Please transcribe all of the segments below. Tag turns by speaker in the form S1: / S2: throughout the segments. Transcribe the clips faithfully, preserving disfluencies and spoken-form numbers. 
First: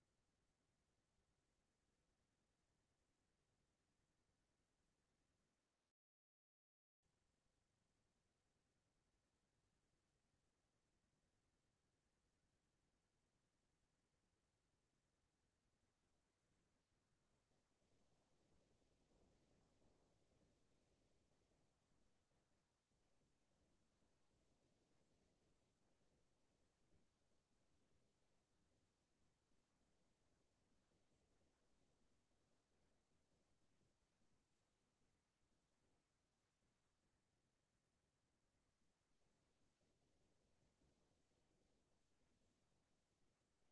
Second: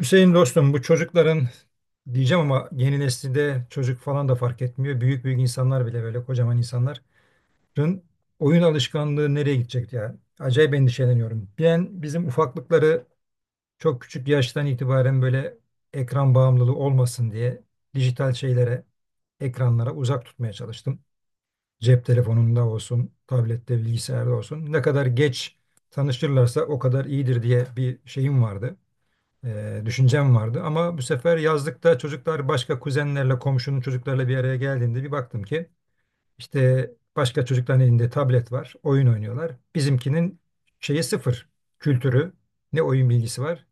S1: Hüseyin dostum bu çocukların diyeceğim ama yeni neslinde çocuk falan da fark etmiyor. Büyük büyük insanlar bile böyle kocaman insanların oyun alışkanlığı nereye gidecek ya? Acayip endişeleniyorum. Ben bizim ufaklıkları çok küçük yaştan itibaren böyle ekran bağımlılığı olmasın diye dijital şeylere, ekranlara uzak tutmaya çalıştım. Cep telefonunda olsun, tablette, bilgisayarda olsun. Ne kadar geç tanıştırırlarsa o kadar iyidir diye bir şeyim vardı e, düşüncem vardı. Ama bu sefer yazlıkta çocuklar başka kuzenlerle, komşunun çocuklarla bir araya geldiğinde bir baktım ki işte başka çocukların elinde tablet var, oyun oynuyorlar. Bizimkinin şeyi sıfır, kültürü, ne oyun bilgisi var.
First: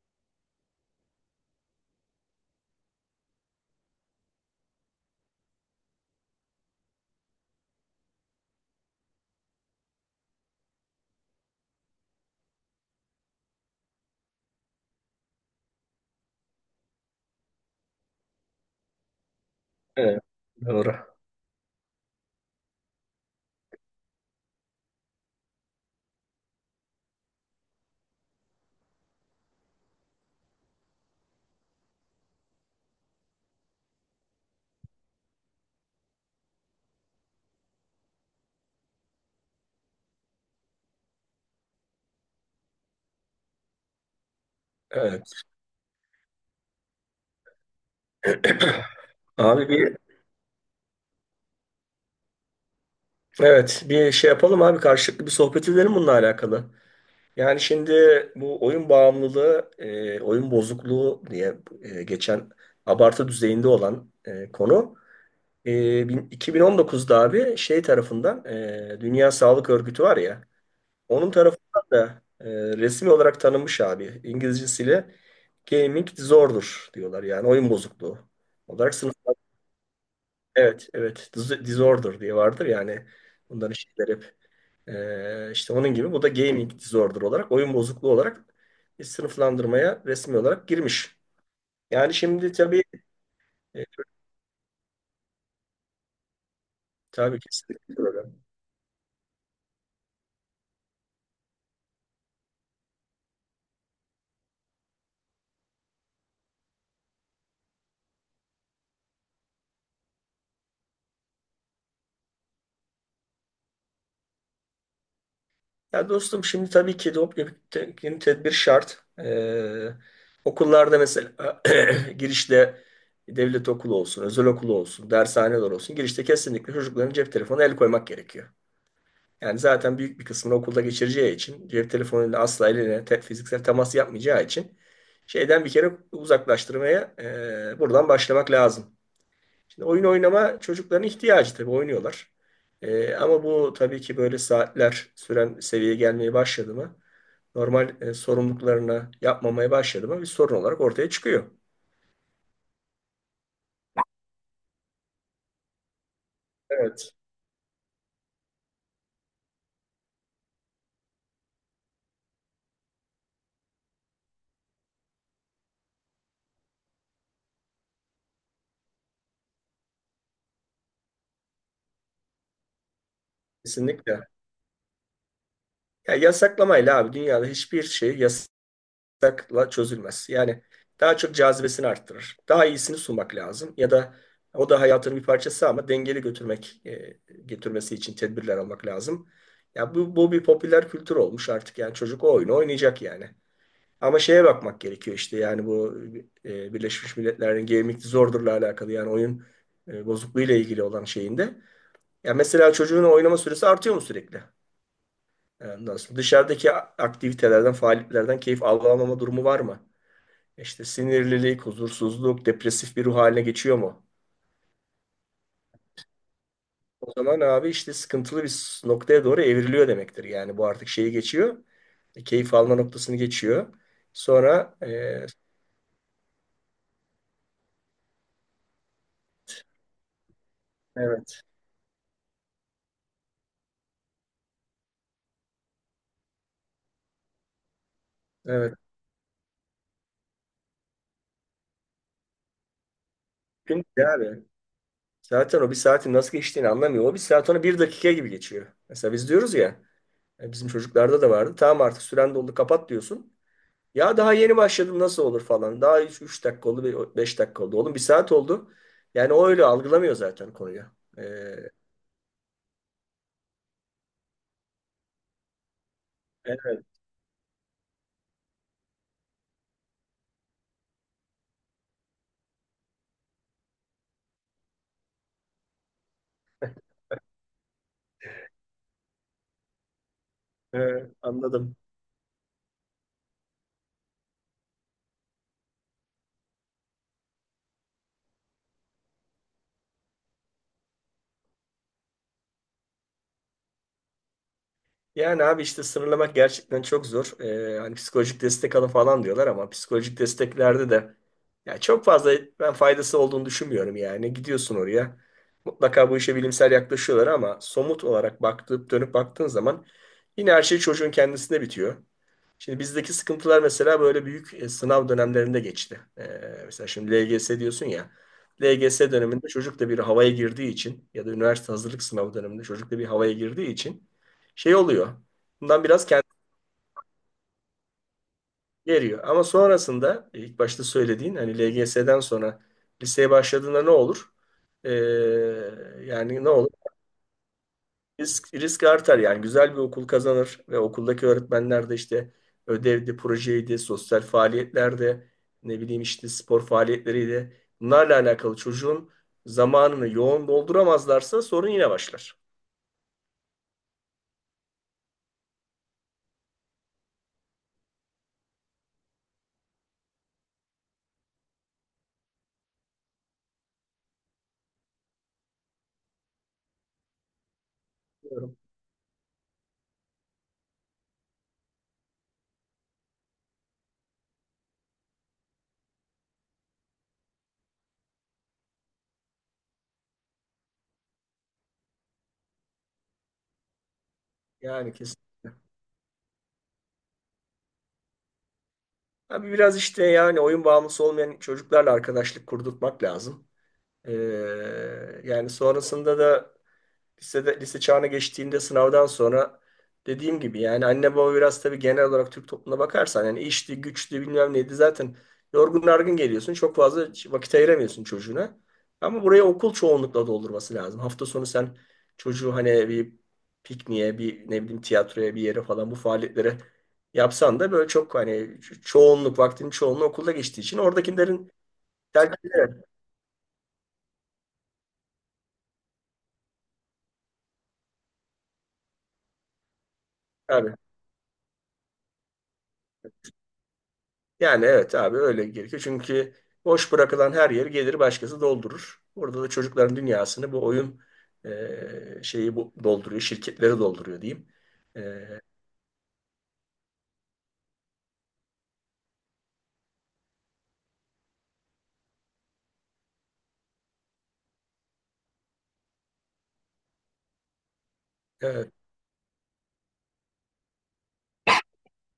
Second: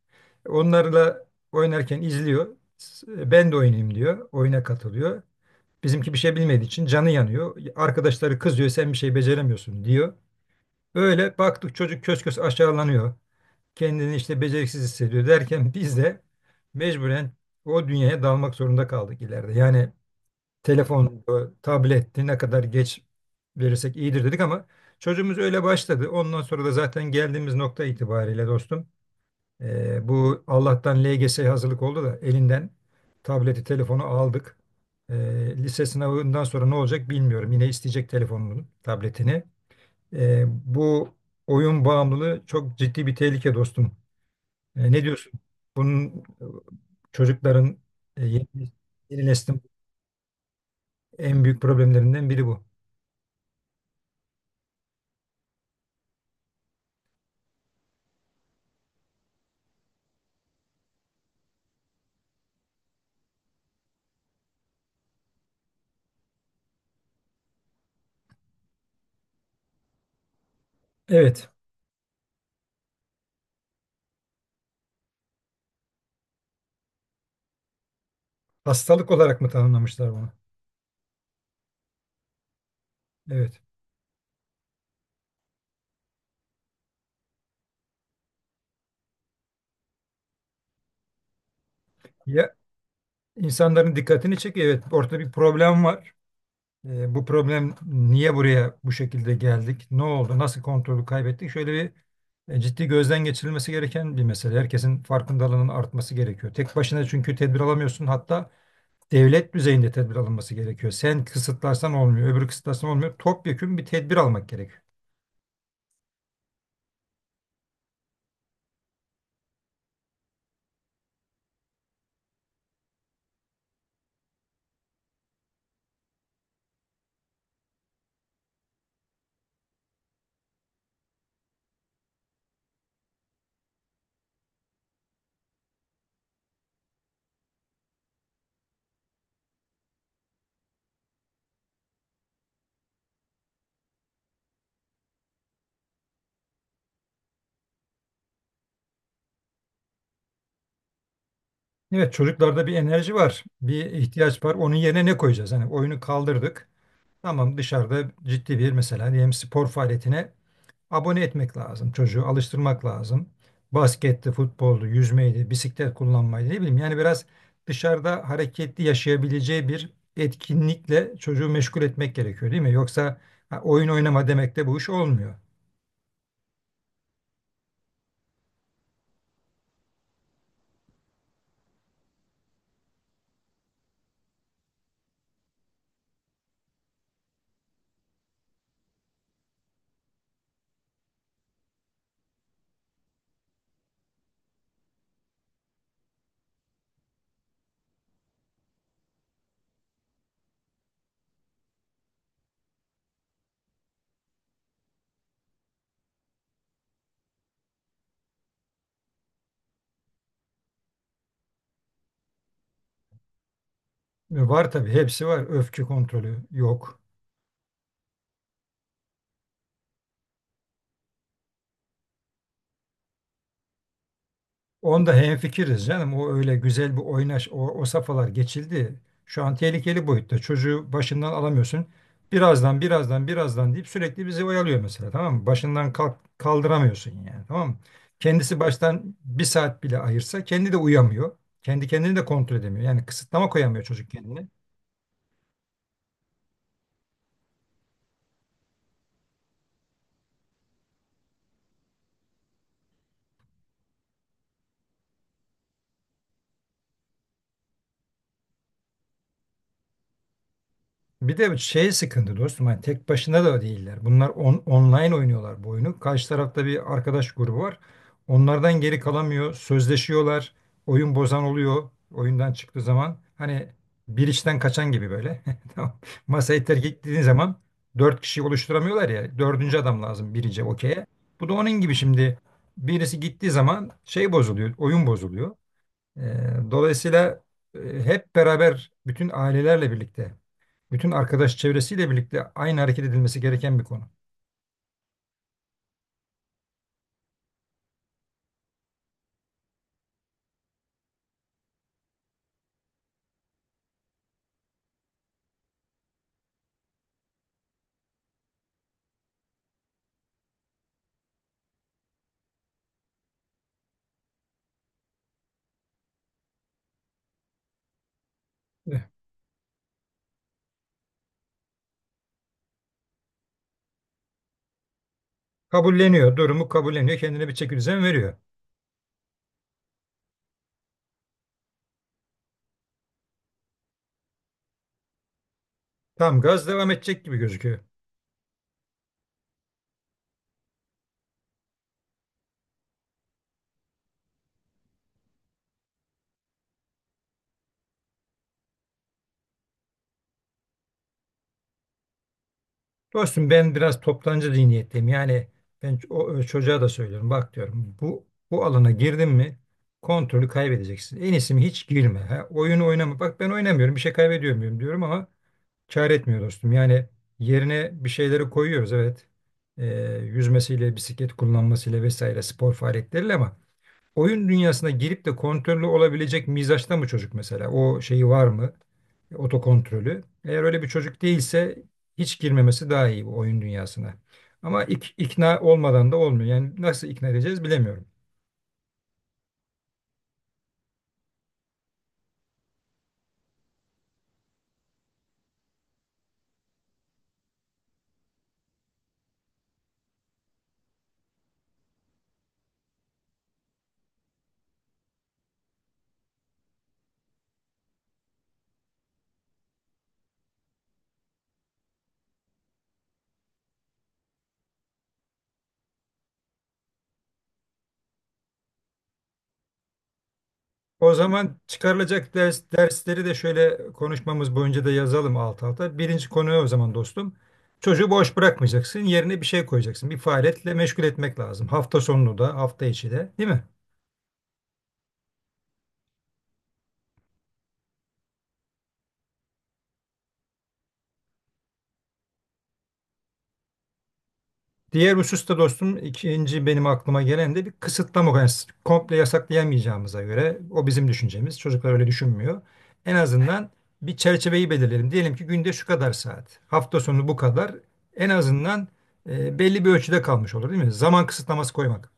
S1: Onlarla oynarken izliyor. S- e, Ben de oynayayım diyor. Oyuna katılıyor. Bizimki bir şey bilmediği için canı yanıyor. Arkadaşları kızıyor sen bir şey beceremiyorsun diyor. Böyle baktık çocuk kös kös aşağılanıyor kendini işte beceriksiz hissediyor derken biz de mecburen o dünyaya dalmak zorunda kaldık ileride. Yani
S2: Evet, doğru.
S1: telefon, tabletti ne kadar geç verirsek iyidir dedik ama çocuğumuz öyle başladı. Ondan sonra da zaten geldiğimiz nokta itibariyle dostum e, bu Allah'tan L G S hazırlık oldu da elinden tableti, telefonu aldık. E, Lise sınavından sonra ne olacak bilmiyorum. Yine isteyecek telefonunu, tabletini. E, bu oyun bağımlılığı çok ciddi bir tehlike dostum. E, ne diyorsun?
S2: Evet.
S1: Bunun e, çocukların e, yeni, yeni neslin
S2: Abi bir
S1: en büyük problemlerinden biri bu.
S2: evet bir şey yapalım abi karşılıklı bir sohbet edelim bununla alakalı. Yani şimdi bu oyun bağımlılığı, e, oyun bozukluğu diye e, geçen abartı düzeyinde olan e, konu e, bin- iki bin on dokuzda abi şey tarafından e, Dünya Sağlık Örgütü var ya onun
S1: Evet.
S2: tarafından da e, resmi olarak tanınmış abi. İngilizcesiyle gaming disorder diyorlar yani oyun bozukluğu olarak.
S1: Hastalık olarak mı tanımlamışlar bunu?
S2: Evet, evet. Dis- Disorder diye vardır yani.
S1: Evet.
S2: Bunların şeyler hep e, işte onun gibi. Bu da gaming disorder olarak, oyun bozukluğu olarak bir sınıflandırmaya resmi olarak girmiş. Yani şimdi
S1: Ya
S2: tabii e,
S1: insanların dikkatini çekiyor. Evet, ortada bir problem var. E, bu
S2: tabii
S1: problem
S2: kesinlikle
S1: niye
S2: problem.
S1: buraya bu şekilde geldik? Ne oldu? Nasıl kontrolü kaybettik? Şöyle bir e, ciddi gözden geçirilmesi gereken bir mesele. Herkesin farkındalığının artması gerekiyor. Tek başına çünkü tedbir alamıyorsun. Hatta devlet düzeyinde tedbir alınması gerekiyor. Sen kısıtlarsan olmuyor, öbürü kısıtlarsan olmuyor. Topyekün bir tedbir almak gerekiyor.
S2: Ya dostum şimdi tabii ki doping tedbir şart. E, okullarda mesela girişte devlet okulu olsun, özel okulu olsun, dershaneler olsun. Girişte kesinlikle çocukların cep telefonu el koymak gerekiyor. Yani zaten büyük bir kısmını okulda geçireceği için cep telefonuyla asla eline te- fiziksel temas yapmayacağı için şeyden bir kere uzaklaştırmaya e, buradan başlamak lazım. Şimdi oyun oynama çocukların ihtiyacı tabii oynuyorlar. E, ama bu tabii ki böyle saatler süren seviyeye gelmeye başladı mı normal e, sorumluluklarını yapmamaya başladı mı bir sorun olarak ortaya çıkıyor.
S1: Evet, çocuklarda bir enerji var, bir ihtiyaç var. Onun yerine ne koyacağız? Hani oyunu kaldırdık.
S2: Evet.
S1: Tamam dışarıda ciddi bir mesela diyelim spor faaliyetine abone etmek lazım. Çocuğu alıştırmak lazım. Basketti, futboldu, yüzmeydi, bisiklet kullanmaydı ne bileyim. Yani biraz dışarıda hareketli yaşayabileceği bir etkinlikle çocuğu meşgul etmek gerekiyor değil mi? Yoksa ha, oyun oynama
S2: Kesinlikle.
S1: demek de bu iş olmuyor.
S2: Ya yasaklamayla abi dünyada hiçbir şey takla çözülmez. Yani daha çok cazibesini arttırır. Daha iyisini sunmak lazım ya da o da hayatının bir parçası ama dengeli götürmek e, getirmesi için tedbirler almak lazım. Ya bu, bu bir popüler kültür olmuş artık yani çocuk o oyunu oynayacak yani. Ama şeye bakmak gerekiyor işte yani bu e, Birleşmiş Milletler'in Gaming Disorder'la alakalı yani oyun e, bozukluğuyla ilgili olan şeyinde. Ya mesela çocuğun oynama süresi artıyor mu sürekli? Ondan sonra dışarıdaki aktivitelerden, faaliyetlerden keyif alamama durumu var mı? İşte sinirlilik, huzursuzluk, depresif bir ruh haline geçiyor mu?
S1: E, Var tabii hepsi var. Öfke kontrolü yok.
S2: O zaman abi işte sıkıntılı bir noktaya doğru evriliyor demektir. Yani bu artık şeyi geçiyor. e, Keyif alma noktasını geçiyor. Sonra.
S1: Onda
S2: E,
S1: hemfikiriz canım. O öyle güzel bir oynaş, o, o safhalar geçildi. Şu an tehlikeli boyutta. Çocuğu başından
S2: evet,
S1: alamıyorsun. Birazdan, birazdan, birazdan deyip sürekli bizi oyalıyor mesela. Tamam mı? Başından kalk, kaldıramıyorsun yani. Tamam mı? Kendisi
S2: evet.
S1: baştan bir saat bile ayırsa kendi de uyamıyor. Kendi kendini de kontrol edemiyor. Yani kısıtlama koyamıyor
S2: Çünkü
S1: çocuk
S2: abi
S1: kendini.
S2: zaten o bir saatin nasıl geçtiğini anlamıyor. O bir saat ona bir dakika gibi geçiyor. Mesela biz diyoruz ya e, bizim çocuklarda da vardı. Tamam artık süren doldu kapat diyorsun. Ya daha yeni başladım nasıl olur falan. Daha üç dakika oldu, beş dakika oldu. Oğlum bir saat oldu. Yani o öyle algılamıyor zaten konuyu.
S1: Bir de
S2: Ee,
S1: şey sıkıntı dostum hani tek başına da değiller. Bunlar on- online oynuyorlar bu oyunu. Karşı tarafta
S2: evet,
S1: bir arkadaş grubu var. Onlardan geri kalamıyor. Sözleşiyorlar. Oyun bozan oluyor. Oyundan çıktığı zaman hani bir işten kaçan gibi böyle. Tamam. Masayı terk ettiğin zaman dört kişi oluşturamıyorlar ya. Dördüncü adam lazım birinci okey'e.
S2: evet,
S1: Bu da onun
S2: anladım.
S1: gibi şimdi birisi gittiği zaman şey bozuluyor. Oyun bozuluyor. Ee, dolayısıyla e, hep beraber bütün ailelerle birlikte, bütün arkadaş çevresiyle birlikte aynı hareket edilmesi gereken bir konu.
S2: Yani abi işte sınırlamak gerçekten çok zor. Ee, hani psikolojik destek alın falan diyorlar ama psikolojik desteklerde de ya çok fazla ben faydası olduğunu düşünmüyorum yani. Gidiyorsun oraya. Mutlaka bu işe bilimsel yaklaşıyorlar ama somut olarak baktıp dönüp baktığın zaman yine her şey çocuğun kendisinde bitiyor. Şimdi bizdeki sıkıntılar mesela böyle büyük e, sınav dönemlerinde geçti. Ee, mesela şimdi L G S diyorsun ya.
S1: Eh,
S2: L G S döneminde çocuk da bir havaya girdiği için ya da üniversite hazırlık sınavı döneminde çocuk da bir havaya girdiği için şey oluyor. Bundan biraz
S1: Kabulleniyor,
S2: kendini
S1: durumu kabulleniyor, kendine bir çekirdeğin veriyor.
S2: geriyor. Ama sonrasında e, ilk başta söylediğin hani L G S'den sonra liseye başladığında ne olur? Ee,
S1: Tam
S2: yani ne
S1: gaz
S2: olur?
S1: devam edecek gibi gözüküyor.
S2: Risk, risk artar yani güzel bir okul kazanır ve okuldaki öğretmenler de işte ödevdi, projeydi, sosyal faaliyetlerde ne bileyim işte spor faaliyetleriydi. Bunlarla alakalı çocuğun zamanını yoğun dolduramazlarsa sorun yine başlar.
S1: Dostum ben biraz toptancı zihniyetteyim. Yani ben ç- o, o çocuğa da söylüyorum. Bak diyorum bu bu alana girdin mi kontrolü kaybedeceksin. En iyisi mi hiç girme. Ha? Oyun oynama. Bak ben oynamıyorum bir şey kaybediyor muyum diyorum ama kâr etmiyor dostum. Yani yerine bir şeyleri
S2: Diyorum.
S1: koyuyoruz evet. Ee, Yüzmesiyle, bisiklet kullanmasıyla vesaire spor faaliyetleriyle ama oyun dünyasına girip de kontrollü olabilecek mizaçta mı çocuk mesela? O şeyi var mı? Otokontrolü. Eğer öyle bir çocuk değilse hiç girmemesi daha iyi bu oyun dünyasına. Ama
S2: Yani
S1: ik-
S2: kesinlikle.
S1: ikna olmadan da olmuyor. Yani nasıl ikna edeceğiz bilemiyorum.
S2: Abi biraz işte yani oyun bağımlısı olmayan çocuklarla arkadaşlık kurdurtmak lazım. Ee, yani sonrasında da lisede, lise çağına geçtiğinde sınavdan sonra dediğim gibi yani anne baba biraz tabii genel olarak Türk toplumuna bakarsan yani işti, güçtü bilmem neydi zaten yorgun argın geliyorsun. Çok fazla vakit ayıramıyorsun çocuğuna. Ama buraya okul çoğunlukla doldurması lazım. Hafta sonu sen çocuğu hani bir pikniğe, bir ne bileyim tiyatroya bir yere falan bu faaliyetlere yapsan da böyle çok hani ço- çoğunluk vaktinin çoğunluğu okulda geçtiği için
S1: O
S2: oradakilerin
S1: zaman çıkarılacak ders,
S2: tercihleri.
S1: dersleri de şöyle konuşmamız boyunca da yazalım alt alta. Birinci konu o zaman dostum. Çocuğu boş bırakmayacaksın. Yerine bir şey koyacaksın. Bir faaliyetle
S2: Evet.
S1: meşgul etmek lazım. Hafta sonunu da, hafta içi de, değil mi?
S2: Yani evet abi öyle gerekiyor. Çünkü boş bırakılan her yeri gelir başkası doldurur. Burada da çocukların dünyasını bu oyun e, şeyi bu, dolduruyor, şirketleri dolduruyor diyeyim. E,
S1: Diğer hususta dostum ikinci benim aklıma gelen de bir kısıtlama. Yani komple yasaklayamayacağımıza göre o bizim düşüncemiz. Çocuklar öyle düşünmüyor. En azından bir çerçeveyi belirleyelim. Diyelim ki günde şu kadar saat, hafta sonu bu kadar. En
S2: evet.
S1: azından e, belli bir ölçüde kalmış olur değil mi? Zaman kısıtlaması koymak.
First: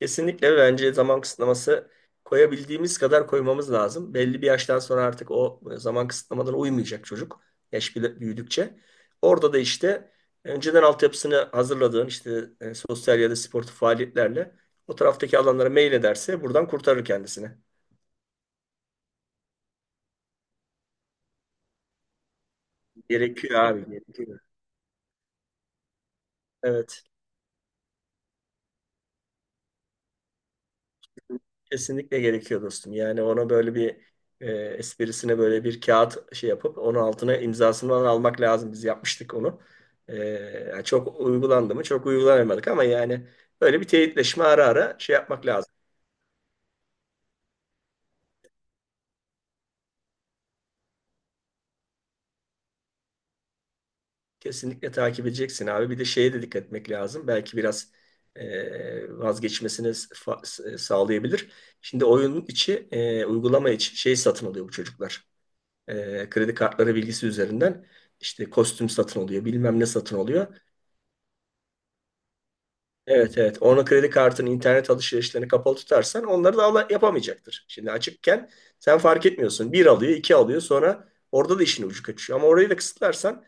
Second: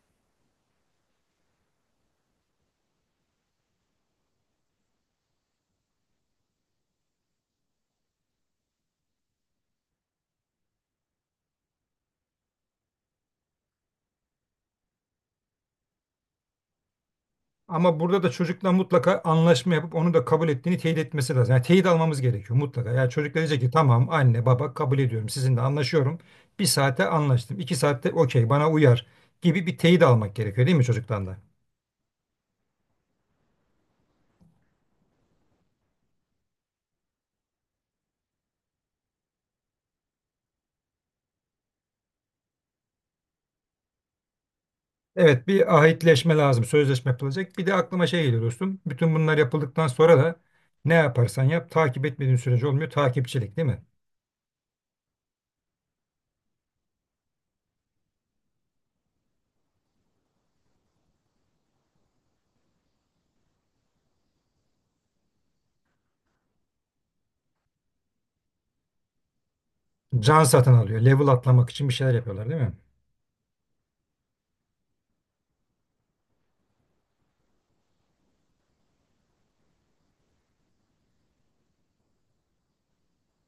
S2: Kesinlikle bence zaman kısıtlaması koyabildiğimiz kadar koymamız lazım. Belli bir yaştan sonra artık o zaman kısıtlamadan uymayacak çocuk. Yaş bile- büyüdükçe. Orada da işte önceden altyapısını hazırladığın işte e, sosyal ya da sportif faaliyetlerle o taraftaki alanlara mail ederse buradan kurtarır kendisini.
S1: Ama burada da çocukla mutlaka anlaşma yapıp onu da kabul ettiğini teyit etmesi lazım. Yani teyit almamız gerekiyor mutlaka. Yani çocuk da diyecek
S2: Gerekiyor
S1: ki
S2: abi,
S1: tamam
S2: gerekiyor.
S1: anne baba kabul ediyorum sizinle anlaşıyorum. Bir
S2: Evet,
S1: saate anlaştım. İki saatte okey bana uyar gibi bir teyit almak gerekiyor değil mi çocuktan da?
S2: kesinlikle gerekiyor dostum. Yani ona böyle bir e, esprisine böyle bir kağıt şey yapıp onun altına imzasını falan almak lazım. Biz yapmıştık onu. E, Yani çok uygulandı mı? Çok uygulanamadık ama yani böyle bir teyitleşme ara ara şey
S1: Evet
S2: yapmak lazım.
S1: bir ahitleşme lazım. Sözleşme yapılacak. Bir de aklıma şey geliyor dostum. Bütün bunlar yapıldıktan sonra da ne yaparsan yap takip etmediğin sürece olmuyor. Takipçilik değil mi?
S2: Kesinlikle takip edeceksin abi. Bir de şeye de dikkat etmek lazım. Belki biraz e, vazgeçmesini fa- sağlayabilir. Şimdi oyunun içi, e, uygulama içi şey satın alıyor bu çocuklar. E, kredi kartları bilgisi üzerinden işte kostüm satın oluyor, bilmem ne satın
S1: Can
S2: oluyor.
S1: satın alıyor. Level atlamak için bir şeyler yapıyorlar değil mi?
S2: Evet, evet. Onun kredi kartının internet alışverişlerini kapalı tutarsan onları da ala- yapamayacaktır. Şimdi açıkken sen fark etmiyorsun. Bir alıyor, iki alıyor sonra orada da işin ucu kaçıyor. Ama orayı da kısıtlarsan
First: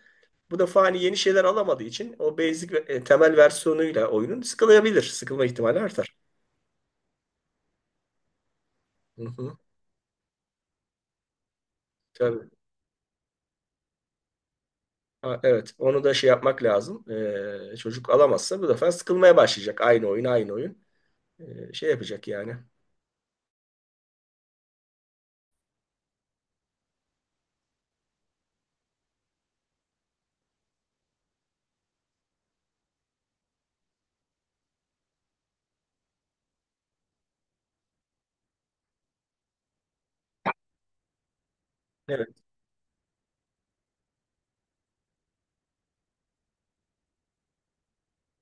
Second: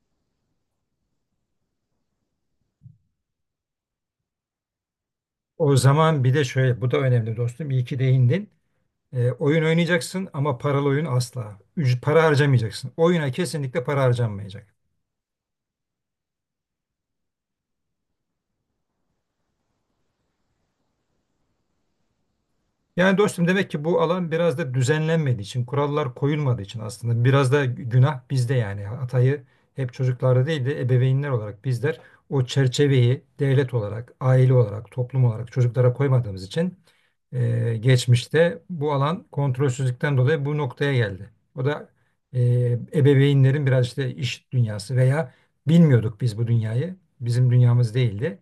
S2: bu defa hani yeni şeyler alamadığı için o basic ve- e, temel versiyonuyla oyunun sıkılabilir. Sıkılma
S1: O
S2: ihtimali artar.
S1: zaman bir de şöyle bu da önemli dostum. İyi ki değindin.
S2: Hı
S1: E,
S2: hı,
S1: oyun oynayacaksın ama paralı oyun asla. Üc- para
S2: tabii.
S1: harcamayacaksın. Oyuna kesinlikle para harcanmayacak.
S2: Ha, evet. Onu da şey yapmak lazım. Ee, çocuk alamazsa bu defa sıkılmaya başlayacak. Aynı oyun, aynı oyun. e, şey yapacak yani.
S1: Yani dostum demek ki bu alan biraz da düzenlenmediği için, kurallar koyulmadığı için aslında biraz da günah bizde yani. Hatayı hep çocuklarda değil de ebeveynler olarak bizler o çerçeveyi devlet olarak, aile olarak, toplum olarak çocuklara koymadığımız için e, geçmişte bu alan kontrolsüzlükten dolayı bu noktaya geldi. O da e,
S2: Evet,
S1: ebeveynlerin biraz işte iş dünyası veya bilmiyorduk biz bu dünyayı. Bizim dünyamız değildi.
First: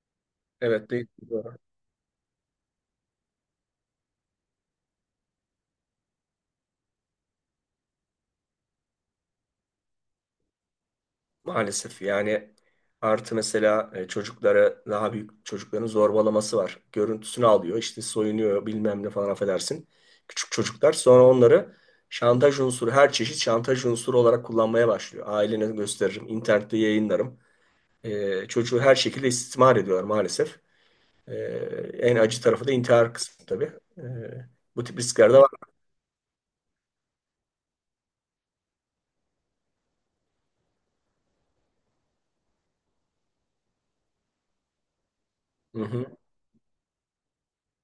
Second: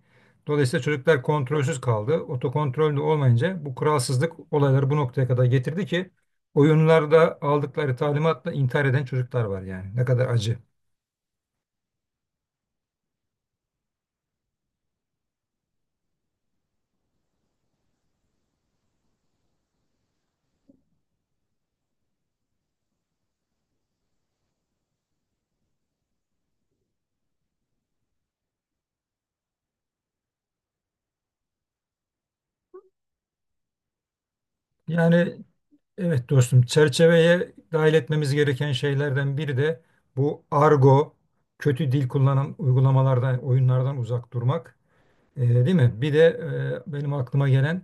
S1: Dolayısıyla
S2: evet değil.
S1: çocuklar
S2: Doğru.
S1: kontrolsüz kaldı. Otokontrol de olmayınca bu kuralsızlık olayları bu noktaya kadar getirdi ki oyunlarda aldıkları talimatla intihar eden çocuklar var yani. Ne kadar acı.
S2: Maalesef yani artı mesela e, çocuklara daha büyük çocukların zorbalaması var. Görüntüsünü alıyor işte soyunuyor bilmem ne falan affedersin. Küçük çocuklar sonra onları şantaj unsuru her çeşit şantaj unsuru olarak kullanmaya başlıyor. Ailene gösteririm, internette yayınlarım. E, çocuğu her şekilde istismar ediyorlar maalesef. E, en acı tarafı da intihar kısmı tabii. E, bu tip riskler
S1: Yani
S2: de var.
S1: evet dostum çerçeveye dahil etmemiz gereken şeylerden biri de bu argo, kötü dil kullanan uygulamalardan, oyunlardan uzak durmak. Ee, değil
S2: Hı
S1: mi? Bir
S2: hı.
S1: de e, benim aklıma gelen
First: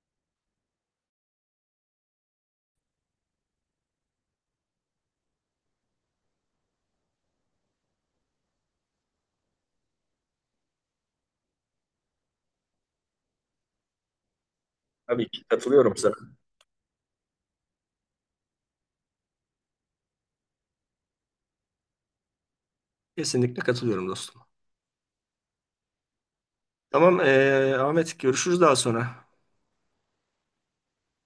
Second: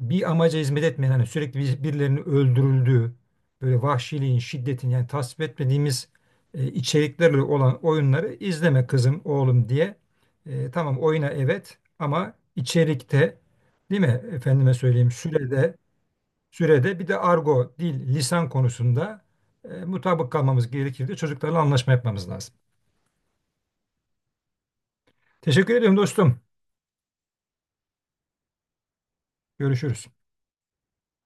S1: bir amaca hizmet etmeyen hani sürekli bir- birilerinin öldürüldüğü böyle vahşiliğin, şiddetin yani tasvip etmediğimiz e, içeriklerle olan oyunları izleme kızım, oğlum diye. E, tamam oyuna evet ama içerikte değil mi? Efendime söyleyeyim
S2: Tabii ki
S1: sürede
S2: katılıyorum sana.
S1: sürede bir de argo, dil, lisan konusunda e, mutabık kalmamız gerekir de çocuklarla anlaşma yapmamız lazım.
S2: Kesinlikle katılıyorum dostum.
S1: Teşekkür ediyorum dostum.
S2: Tamam e, Ahmet görüşürüz daha sonra.
S1: Görüşürüz.